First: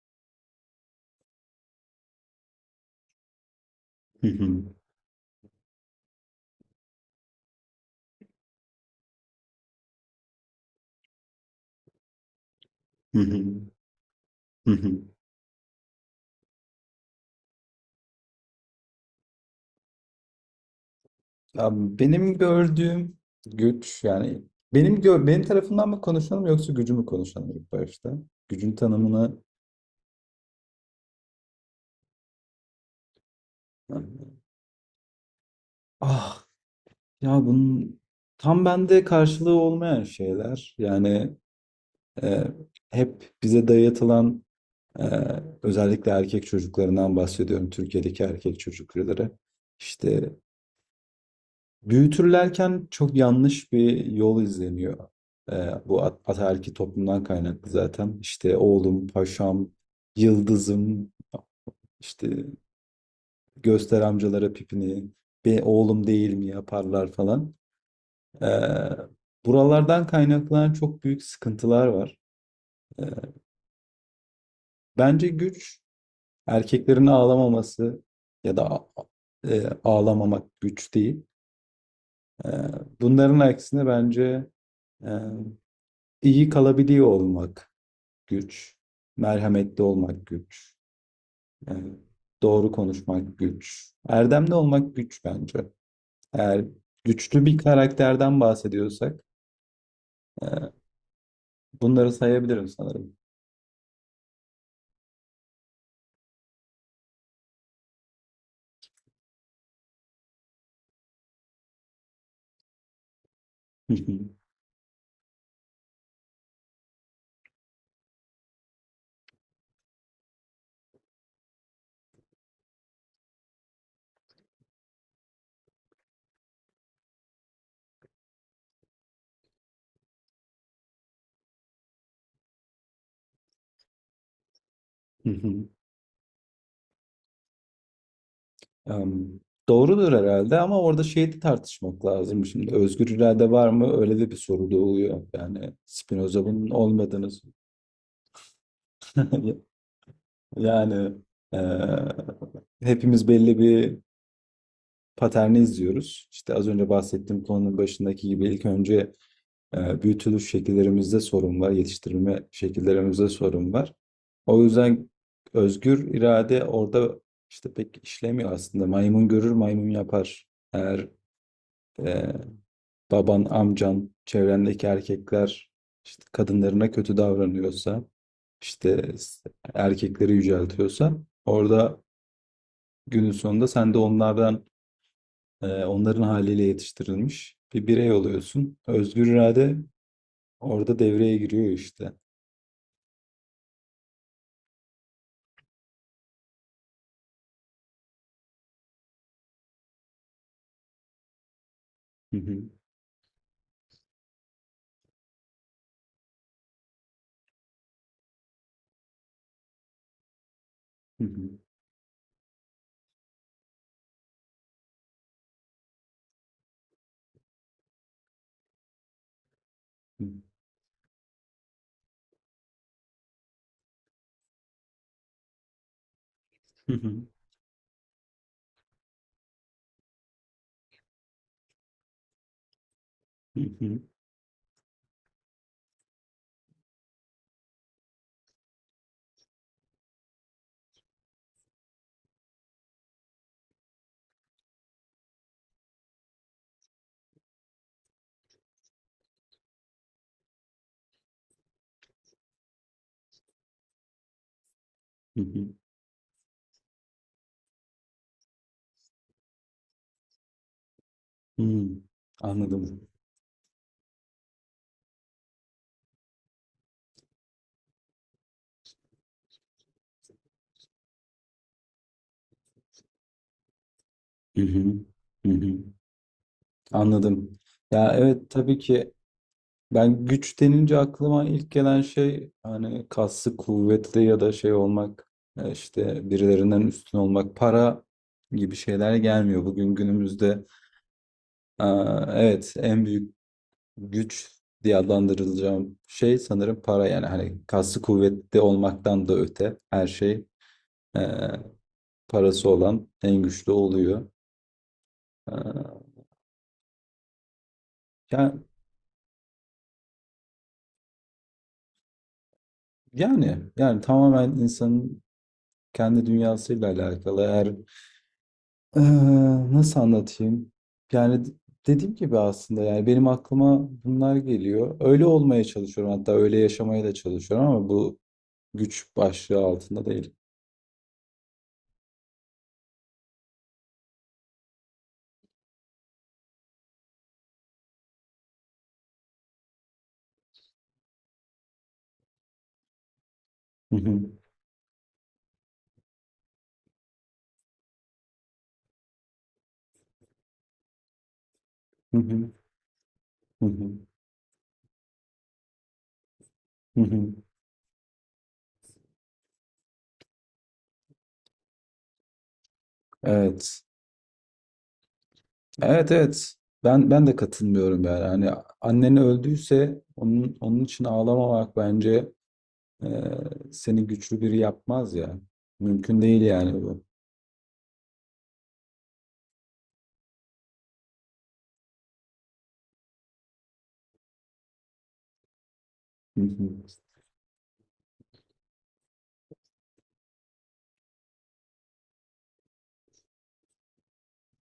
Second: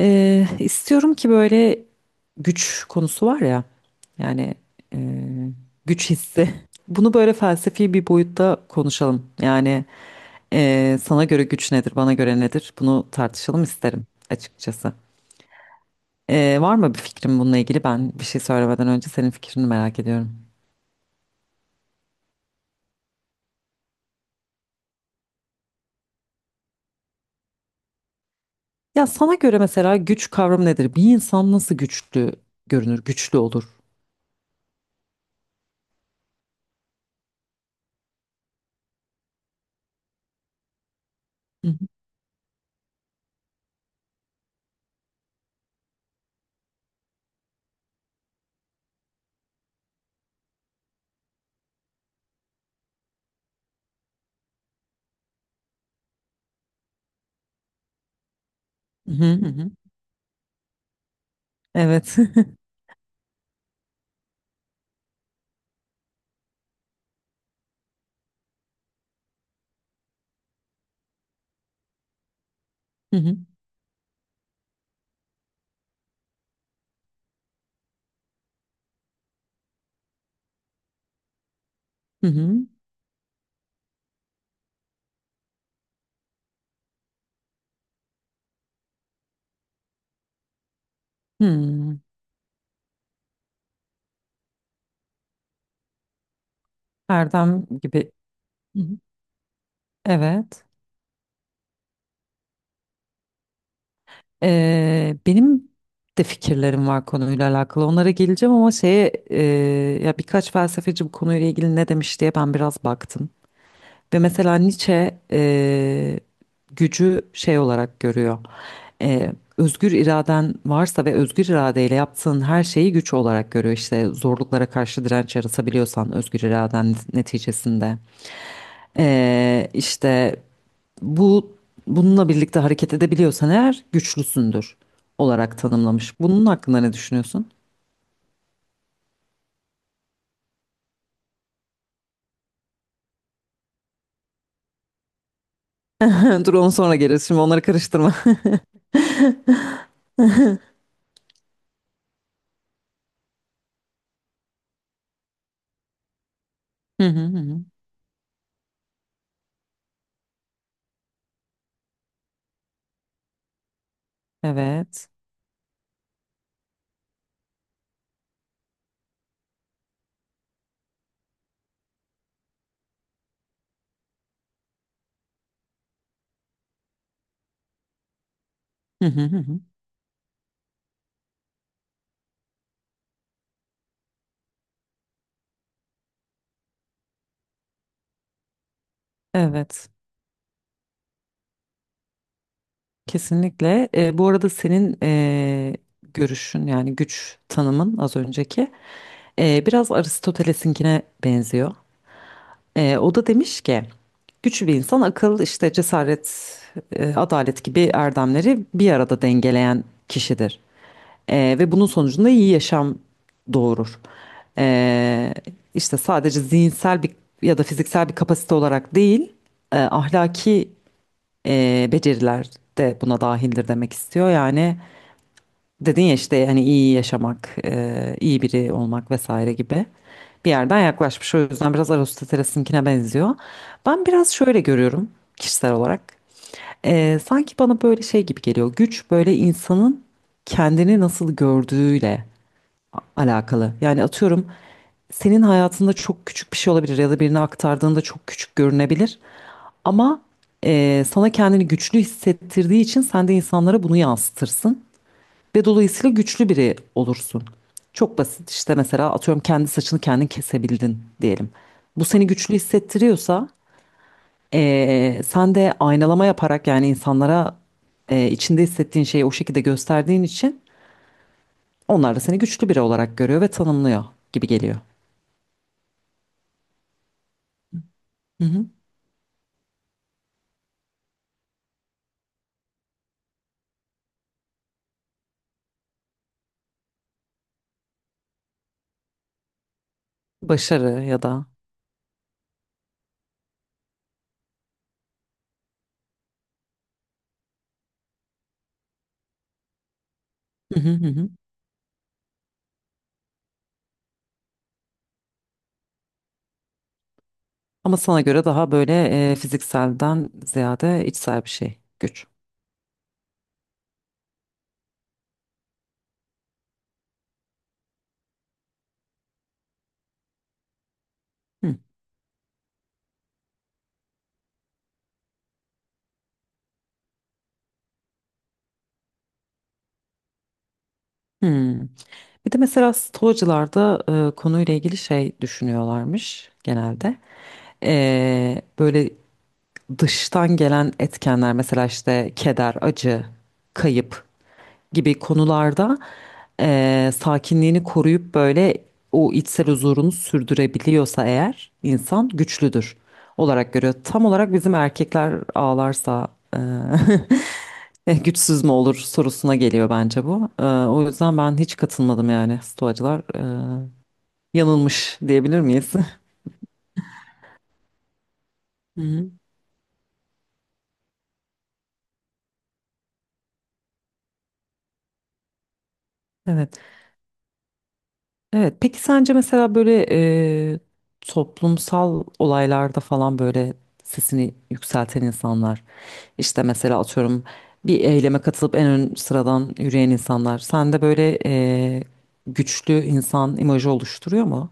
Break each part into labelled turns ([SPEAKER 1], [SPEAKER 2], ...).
[SPEAKER 1] İstiyorum ki böyle güç konusu var ya,
[SPEAKER 2] Hı
[SPEAKER 1] yani
[SPEAKER 2] hı.
[SPEAKER 1] eee, güç hissi. Bunu böyle felsefi bir boyutta konuşalım. Yani, sana göre güç nedir, bana göre nedir? Bunu
[SPEAKER 2] Hı hı.
[SPEAKER 1] tartışalım isterim
[SPEAKER 2] Hı
[SPEAKER 1] açıkçası.
[SPEAKER 2] hı.
[SPEAKER 1] Var mı bir fikrin bununla ilgili? Ben bir şey söylemeden önce senin fikrini merak ediyorum.
[SPEAKER 2] Ya benim gördüğüm güç yani benim tarafından mı konuşalım yoksa gücü mü konuşalım ilk başta? Gücün
[SPEAKER 1] Ya sana
[SPEAKER 2] tanımını
[SPEAKER 1] göre mesela güç kavramı nedir? Bir insan nasıl güçlü görünür, güçlü olur?
[SPEAKER 2] yani ah ya bunun tam bende karşılığı olmayan şeyler yani
[SPEAKER 1] Hı
[SPEAKER 2] e, hep bize dayatılan, e, özellikle erkek çocuklarından bahsediyorum, Türkiye'deki erkek çocukları işte büyütürlerken çok yanlış bir yol izleniyor. Bu ataerkil toplumdan kaynaklı zaten. İşte oğlum,
[SPEAKER 1] hı hı hı,
[SPEAKER 2] paşam,
[SPEAKER 1] hı.
[SPEAKER 2] yıldızım,
[SPEAKER 1] Evet.
[SPEAKER 2] işte göster amcalara pipini, be oğlum değil mi yaparlar falan. Ee, Buralardan kaynaklanan çok büyük sıkıntılar var. Ee,
[SPEAKER 1] Hı hı
[SPEAKER 2] Bence güç erkeklerin ağlamaması ya da ağlamamak güç değil.
[SPEAKER 1] hı,
[SPEAKER 2] Ee,
[SPEAKER 1] hı.
[SPEAKER 2] Bunların aksine bence... e, İyi kalabiliyor olmak güç, merhametli olmak güç, yani
[SPEAKER 1] Hmm.
[SPEAKER 2] doğru konuşmak güç, erdemli olmak güç bence. Eğer güçlü bir
[SPEAKER 1] Erdem gibi.
[SPEAKER 2] karakterden
[SPEAKER 1] Hı hı.
[SPEAKER 2] bahsediyorsak
[SPEAKER 1] Evet.
[SPEAKER 2] e, bunları sayabilirim sanırım.
[SPEAKER 1] Benim de fikirlerim var konuyla alakalı. Onlara geleceğim ama ya birkaç felsefeci bu konuyla ilgili ne demiş diye ben biraz baktım. Ve mesela Nietzsche gücü şey olarak görüyor. E, Özgür iraden varsa ve özgür iradeyle yaptığın her şeyi güç olarak görüyor. İşte zorluklara karşı direnç yaratabiliyorsan özgür iraden neticesinde. E, işte bu bununla birlikte hareket edebiliyorsan eğer güçlüsündür olarak tanımlamış. Bunun hakkında ne düşünüyorsun?
[SPEAKER 2] Em, Doğrudur herhalde ama orada şeyi de tartışmak lazım. Şimdi özgür irade var mı? Öyle de bir soru doğuyor. Yani Spinoza
[SPEAKER 1] Dur
[SPEAKER 2] bunun
[SPEAKER 1] onu sonra gelir.
[SPEAKER 2] olmadığını
[SPEAKER 1] Şimdi onları karıştırma.
[SPEAKER 2] yani e, hepimiz belli bir paterni izliyoruz. İşte az önce
[SPEAKER 1] Hı hı hı,
[SPEAKER 2] bahsettiğim
[SPEAKER 1] hı.
[SPEAKER 2] konunun başındaki gibi ilk önce büyütülüş şekillerimizde sorun var, yetiştirilme şekillerimizde sorun var. O
[SPEAKER 1] Evet.
[SPEAKER 2] yüzden özgür irade orada işte pek işlemiyor aslında. Maymun görür, maymun yapar. Eğer e, baban, amcan, çevrendeki erkekler işte kadınlarına kötü davranıyorsa,
[SPEAKER 1] Hı
[SPEAKER 2] işte
[SPEAKER 1] hı hı, hı.
[SPEAKER 2] erkekleri yüceltiyorsa, orada günün sonunda sen de onlardan onların haliyle yetiştirilmiş bir birey oluyorsun. Özgür irade
[SPEAKER 1] Evet.
[SPEAKER 2] orada devreye giriyor işte.
[SPEAKER 1] Kesinlikle. Bu arada senin görüşün yani güç tanımın az önceki biraz Aristoteles'inkine benziyor.
[SPEAKER 2] Hı hı,
[SPEAKER 1] O da demiş ki güçlü bir insan akıl, işte cesaret, adalet gibi erdemleri bir arada dengeleyen kişidir.
[SPEAKER 2] hı hı,
[SPEAKER 1] Ve bunun sonucunda iyi yaşam doğurur. E, işte sadece zihinsel bir ya da fiziksel bir kapasite olarak değil,
[SPEAKER 2] hı
[SPEAKER 1] ahlaki beceriler de buna dahildir demek istiyor. Yani dedin ya işte hani iyi
[SPEAKER 2] hı,
[SPEAKER 1] yaşamak, iyi biri olmak vesaire gibi bir yerden yaklaşmış. O yüzden biraz Aristoteles'inkine benziyor.
[SPEAKER 2] hı hı,
[SPEAKER 1] Ben biraz şöyle görüyorum kişisel olarak. Sanki bana böyle şey gibi geliyor. Güç böyle insanın kendini nasıl gördüğüyle alakalı. Yani atıyorum senin hayatında çok küçük bir şey olabilir ya da birine aktardığında çok küçük görünebilir. Ama sana kendini güçlü hissettirdiği için sen de insanlara bunu yansıtırsın ve
[SPEAKER 2] hı
[SPEAKER 1] dolayısıyla güçlü biri olursun. Çok basit işte mesela atıyorum kendi saçını kendin kesebildin diyelim.
[SPEAKER 2] hı, hı.
[SPEAKER 1] Bu seni güçlü
[SPEAKER 2] Anladım.
[SPEAKER 1] hissettiriyorsa sen de aynalama yaparak yani insanlara içinde hissettiğin şeyi o şekilde gösterdiğin için onlar da seni güçlü biri olarak görüyor ve tanımlıyor gibi
[SPEAKER 2] Hı
[SPEAKER 1] geliyor.
[SPEAKER 2] hı, hı hı. Anladım. Ya
[SPEAKER 1] Hı
[SPEAKER 2] evet,
[SPEAKER 1] hı.
[SPEAKER 2] tabii ki ben güç denince aklıma ilk gelen şey hani kaslı kuvvetli ya da şey olmak, işte birilerinden üstün olmak, para gibi şeyler gelmiyor. Bugün günümüzde
[SPEAKER 1] Başarı ya da.
[SPEAKER 2] aa, evet, en büyük güç diye adlandırılacağım şey sanırım para. Yani hani kaslı kuvvetli olmaktan da öte her şey,
[SPEAKER 1] Hı hı hı,
[SPEAKER 2] e,
[SPEAKER 1] hı.
[SPEAKER 2] parası olan en güçlü oluyor. E,
[SPEAKER 1] Ama sana göre
[SPEAKER 2] ya-
[SPEAKER 1] daha böyle fizikselden ziyade içsel bir şey, güç.
[SPEAKER 2] yani yani tamamen insanın kendi dünyasıyla alakalı. Eğer e, nasıl anlatayım? Yani
[SPEAKER 1] Hı.
[SPEAKER 2] dediğim gibi aslında, yani benim aklıma bunlar geliyor. Öyle olmaya çalışıyorum, hatta öyle yaşamaya da çalışıyorum, ama bu güç başlığı altında değil.
[SPEAKER 1] Hı. Bir de mesela Stoacılar da konuyla ilgili şey düşünüyorlarmış genelde. Böyle dıştan gelen etkenler mesela işte keder, acı,
[SPEAKER 2] Hı hı,
[SPEAKER 1] kayıp gibi konularda sakinliğini koruyup böyle o içsel huzurunu sürdürebiliyorsa eğer
[SPEAKER 2] hı
[SPEAKER 1] insan
[SPEAKER 2] hı,
[SPEAKER 1] güçlüdür
[SPEAKER 2] hı
[SPEAKER 1] olarak görüyor.
[SPEAKER 2] hı,
[SPEAKER 1] Tam olarak bizim erkekler ağlarsa
[SPEAKER 2] hı hı.
[SPEAKER 1] güçsüz mü olur sorusuna geliyor bence bu. O yüzden ben hiç katılmadım yani stoacılar
[SPEAKER 2] Evet.
[SPEAKER 1] yanılmış diyebilir miyiz?
[SPEAKER 2] Evet, evet. Ben de katılmıyorum yani. Hani
[SPEAKER 1] Hı
[SPEAKER 2] annen
[SPEAKER 1] hı.
[SPEAKER 2] öldüyse onun için ağlamamak bence e, seni güçlü biri yapmaz ya. Mümkün değil yani
[SPEAKER 1] Evet.
[SPEAKER 2] bu.
[SPEAKER 1] Evet, peki sence mesela böyle e, toplumsal olaylarda falan böyle sesini yükselten insanlar,
[SPEAKER 2] Hı
[SPEAKER 1] işte
[SPEAKER 2] hı.
[SPEAKER 1] mesela atıyorum bir eyleme katılıp en ön sıradan yürüyen insanlar, sende böyle güçlü insan imajı oluşturuyor mu?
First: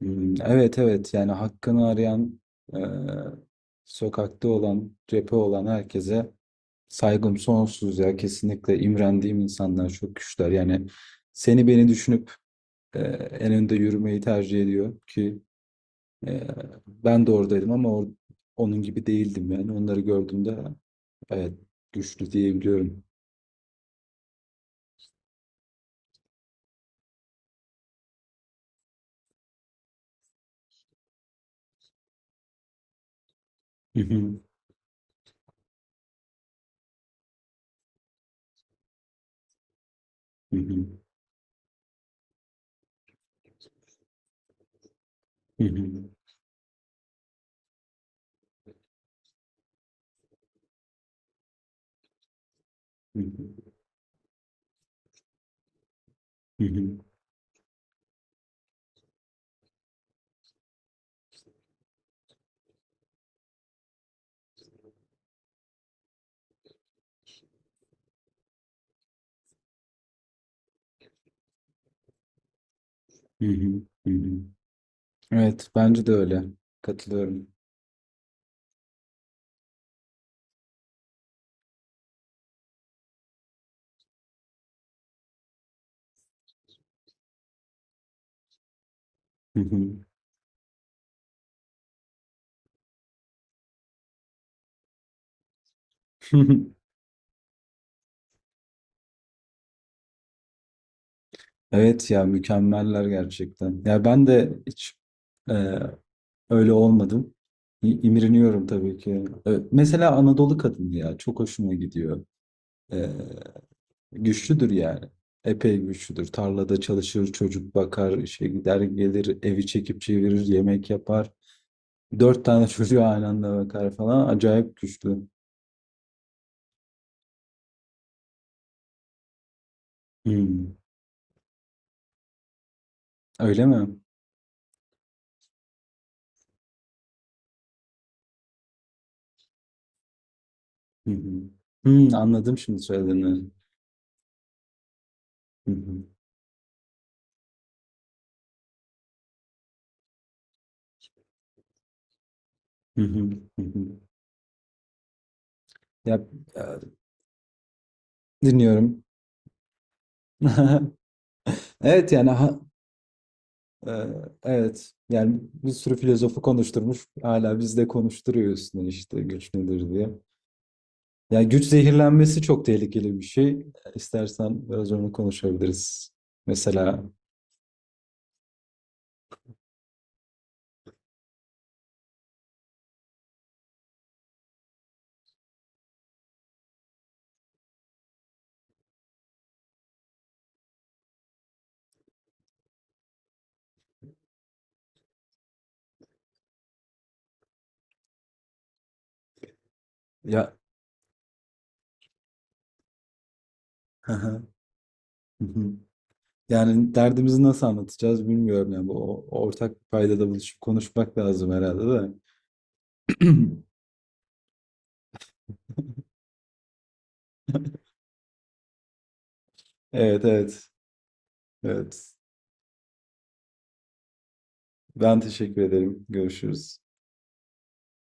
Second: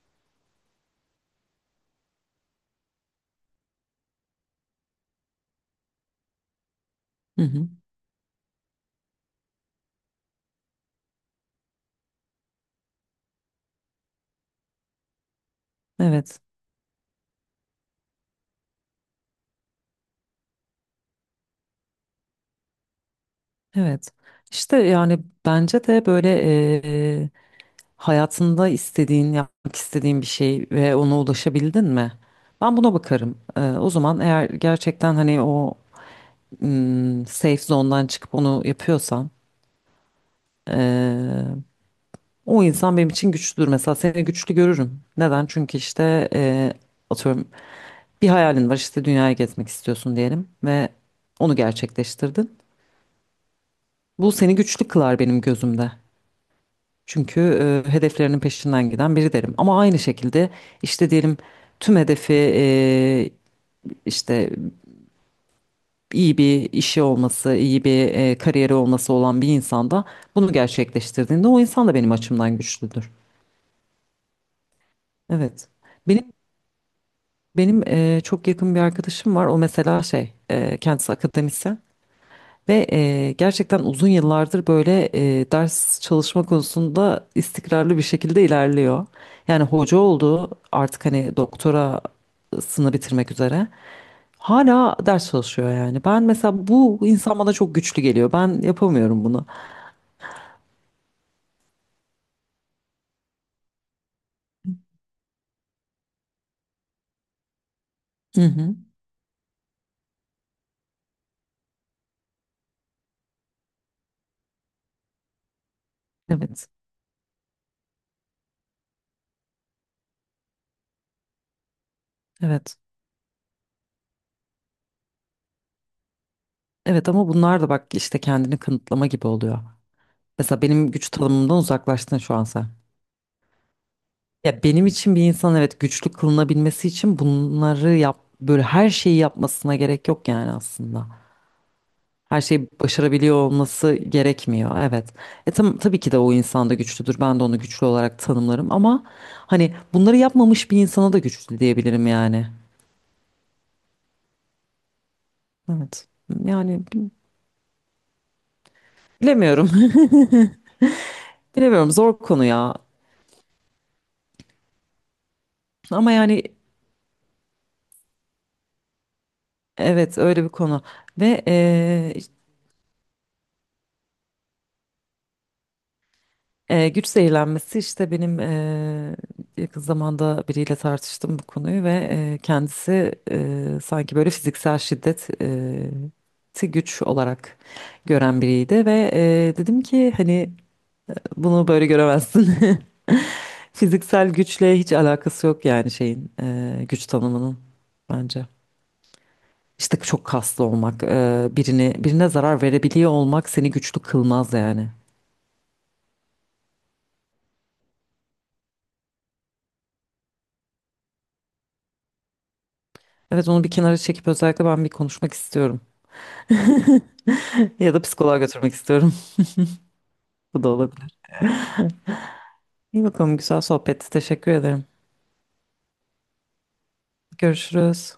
[SPEAKER 2] Hmm, evet, evet. Yani hakkını arayan, e, sokakta olan, cephe olan herkese saygım
[SPEAKER 1] Hı hı.
[SPEAKER 2] sonsuz ya, kesinlikle imrendiğim insanlar, çok güçler yani. Seni beni düşünüp e, en önde yürümeyi tercih ediyor ki
[SPEAKER 1] Evet,
[SPEAKER 2] Ee, ben de oradaydım ama onun gibi değildim yani. Onları gördüğümde evet, güçlü diyebiliyorum.
[SPEAKER 1] evet. İşte yani bence de böyle e, hayatında istediğin, yapmak istediğin bir şey ve ona ulaşabildin mi? Ben buna bakarım. E, o
[SPEAKER 2] Hı
[SPEAKER 1] zaman
[SPEAKER 2] hı,
[SPEAKER 1] eğer gerçekten hani safe zone'dan çıkıp onu yapıyorsam
[SPEAKER 2] hı hı,
[SPEAKER 1] eee, o insan benim için güçlüdür. Mesela seni güçlü görürüm. Neden?
[SPEAKER 2] hı
[SPEAKER 1] Çünkü
[SPEAKER 2] hı,
[SPEAKER 1] işte eee, atıyorum bir hayalin var işte dünyayı gezmek istiyorsun diyelim ve onu gerçekleştirdin.
[SPEAKER 2] hı hı,
[SPEAKER 1] Bu seni güçlü kılar benim gözümde.
[SPEAKER 2] hı hı,
[SPEAKER 1] Çünkü hedeflerinin peşinden giden biri derim. Ama aynı şekilde işte diyelim tüm hedefi işte iyi bir işi olması, iyi bir kariyeri olması olan bir insanda bunu gerçekleştirdiğinde o insan da benim açımdan güçlüdür.
[SPEAKER 2] hı hı, hı hı.
[SPEAKER 1] Evet.
[SPEAKER 2] Evet, bence de
[SPEAKER 1] Benim
[SPEAKER 2] öyle. Katılıyorum.
[SPEAKER 1] benim çok yakın bir arkadaşım var. O mesela kendisi akademisyen ve gerçekten uzun yıllardır böyle ders çalışma konusunda istikrarlı bir şekilde ilerliyor.
[SPEAKER 2] Hı
[SPEAKER 1] Yani hoca
[SPEAKER 2] hı.
[SPEAKER 1] oldu, artık hani doktorasını bitirmek üzere. Hala ders çalışıyor yani. Ben mesela bu insan bana çok güçlü geliyor. Ben yapamıyorum bunu.
[SPEAKER 2] Evet ya, mükemmeller gerçekten. Ya ben de hiç e, öyle olmadım.
[SPEAKER 1] Hı
[SPEAKER 2] İmreniyorum
[SPEAKER 1] hı.
[SPEAKER 2] tabii ki. E, mesela Anadolu kadını ya, çok hoşuma gidiyor. E, güçlüdür yani. Epey güçlüdür.
[SPEAKER 1] Evet.
[SPEAKER 2] Tarlada çalışır, çocuk bakar, işe gider gelir, evi çekip çevirir, yemek yapar. Dört tane
[SPEAKER 1] Evet.
[SPEAKER 2] çocuğu aynı anda bakar falan. Acayip güçlü.
[SPEAKER 1] Evet ama bunlar da bak işte kendini kanıtlama gibi oluyor. Mesela
[SPEAKER 2] Hmm,
[SPEAKER 1] benim güç tanımımdan uzaklaştın şu an sen.
[SPEAKER 2] öyle mi?
[SPEAKER 1] Ya benim için bir insan evet güçlü kılınabilmesi için bunları yap böyle her şeyi yapmasına gerek yok yani aslında.
[SPEAKER 2] Hı hı. Hmm,
[SPEAKER 1] Her
[SPEAKER 2] anladım
[SPEAKER 1] şeyi
[SPEAKER 2] şimdi
[SPEAKER 1] başarabiliyor
[SPEAKER 2] söylediğini.
[SPEAKER 1] olması gerekmiyor. Evet. E
[SPEAKER 2] Hı
[SPEAKER 1] tam, tabii
[SPEAKER 2] hı,
[SPEAKER 1] ki de o insan da güçlüdür. Ben de onu güçlü olarak tanımlarım ama hani bunları yapmamış bir insana da güçlü diyebilirim yani.
[SPEAKER 2] hı hı, hı hı.
[SPEAKER 1] Evet.
[SPEAKER 2] Ya,
[SPEAKER 1] Yani
[SPEAKER 2] e, dinliyorum.
[SPEAKER 1] bilemiyorum. Bilemiyorum
[SPEAKER 2] Evet
[SPEAKER 1] zor
[SPEAKER 2] yani
[SPEAKER 1] konu ya.
[SPEAKER 2] e, evet yani bir sürü
[SPEAKER 1] Ama
[SPEAKER 2] filozofu
[SPEAKER 1] yani
[SPEAKER 2] konuşturmuş. Hala biz de konuşturuyor üstüne, işte güç nedir diye.
[SPEAKER 1] evet öyle bir konu
[SPEAKER 2] Ya,
[SPEAKER 1] ve
[SPEAKER 2] güç zehirlenmesi çok tehlikeli bir şey. İstersen biraz onu konuşabiliriz. Mesela
[SPEAKER 1] güç zehirlenmesi işte benim yakın zamanda biriyle tartıştım bu konuyu ve kendisi sanki böyle fiziksel şiddet ti güç olarak gören biriydi ve dedim ki hani bunu böyle göremezsin. Fiziksel güçle hiç alakası yok yani şeyin, güç tanımının bence. İşte çok
[SPEAKER 2] ya
[SPEAKER 1] kaslı olmak, birini birine zarar verebiliyor olmak seni güçlü
[SPEAKER 2] hı
[SPEAKER 1] kılmaz yani.
[SPEAKER 2] hı. Yani derdimizi nasıl anlatacağız bilmiyorum ya. Bu ortak bir paydada buluşup konuşmak lazım herhalde de.
[SPEAKER 1] Evet onu bir kenara çekip özellikle ben bir konuşmak istiyorum. Ya da psikoloğa götürmek istiyorum.
[SPEAKER 2] Evet,
[SPEAKER 1] Bu
[SPEAKER 2] evet.
[SPEAKER 1] da olabilir.
[SPEAKER 2] Evet.
[SPEAKER 1] İyi bakalım güzel sohbetti. Teşekkür ederim.
[SPEAKER 2] Ben teşekkür ederim. Görüşürüz.
[SPEAKER 1] Görüşürüz.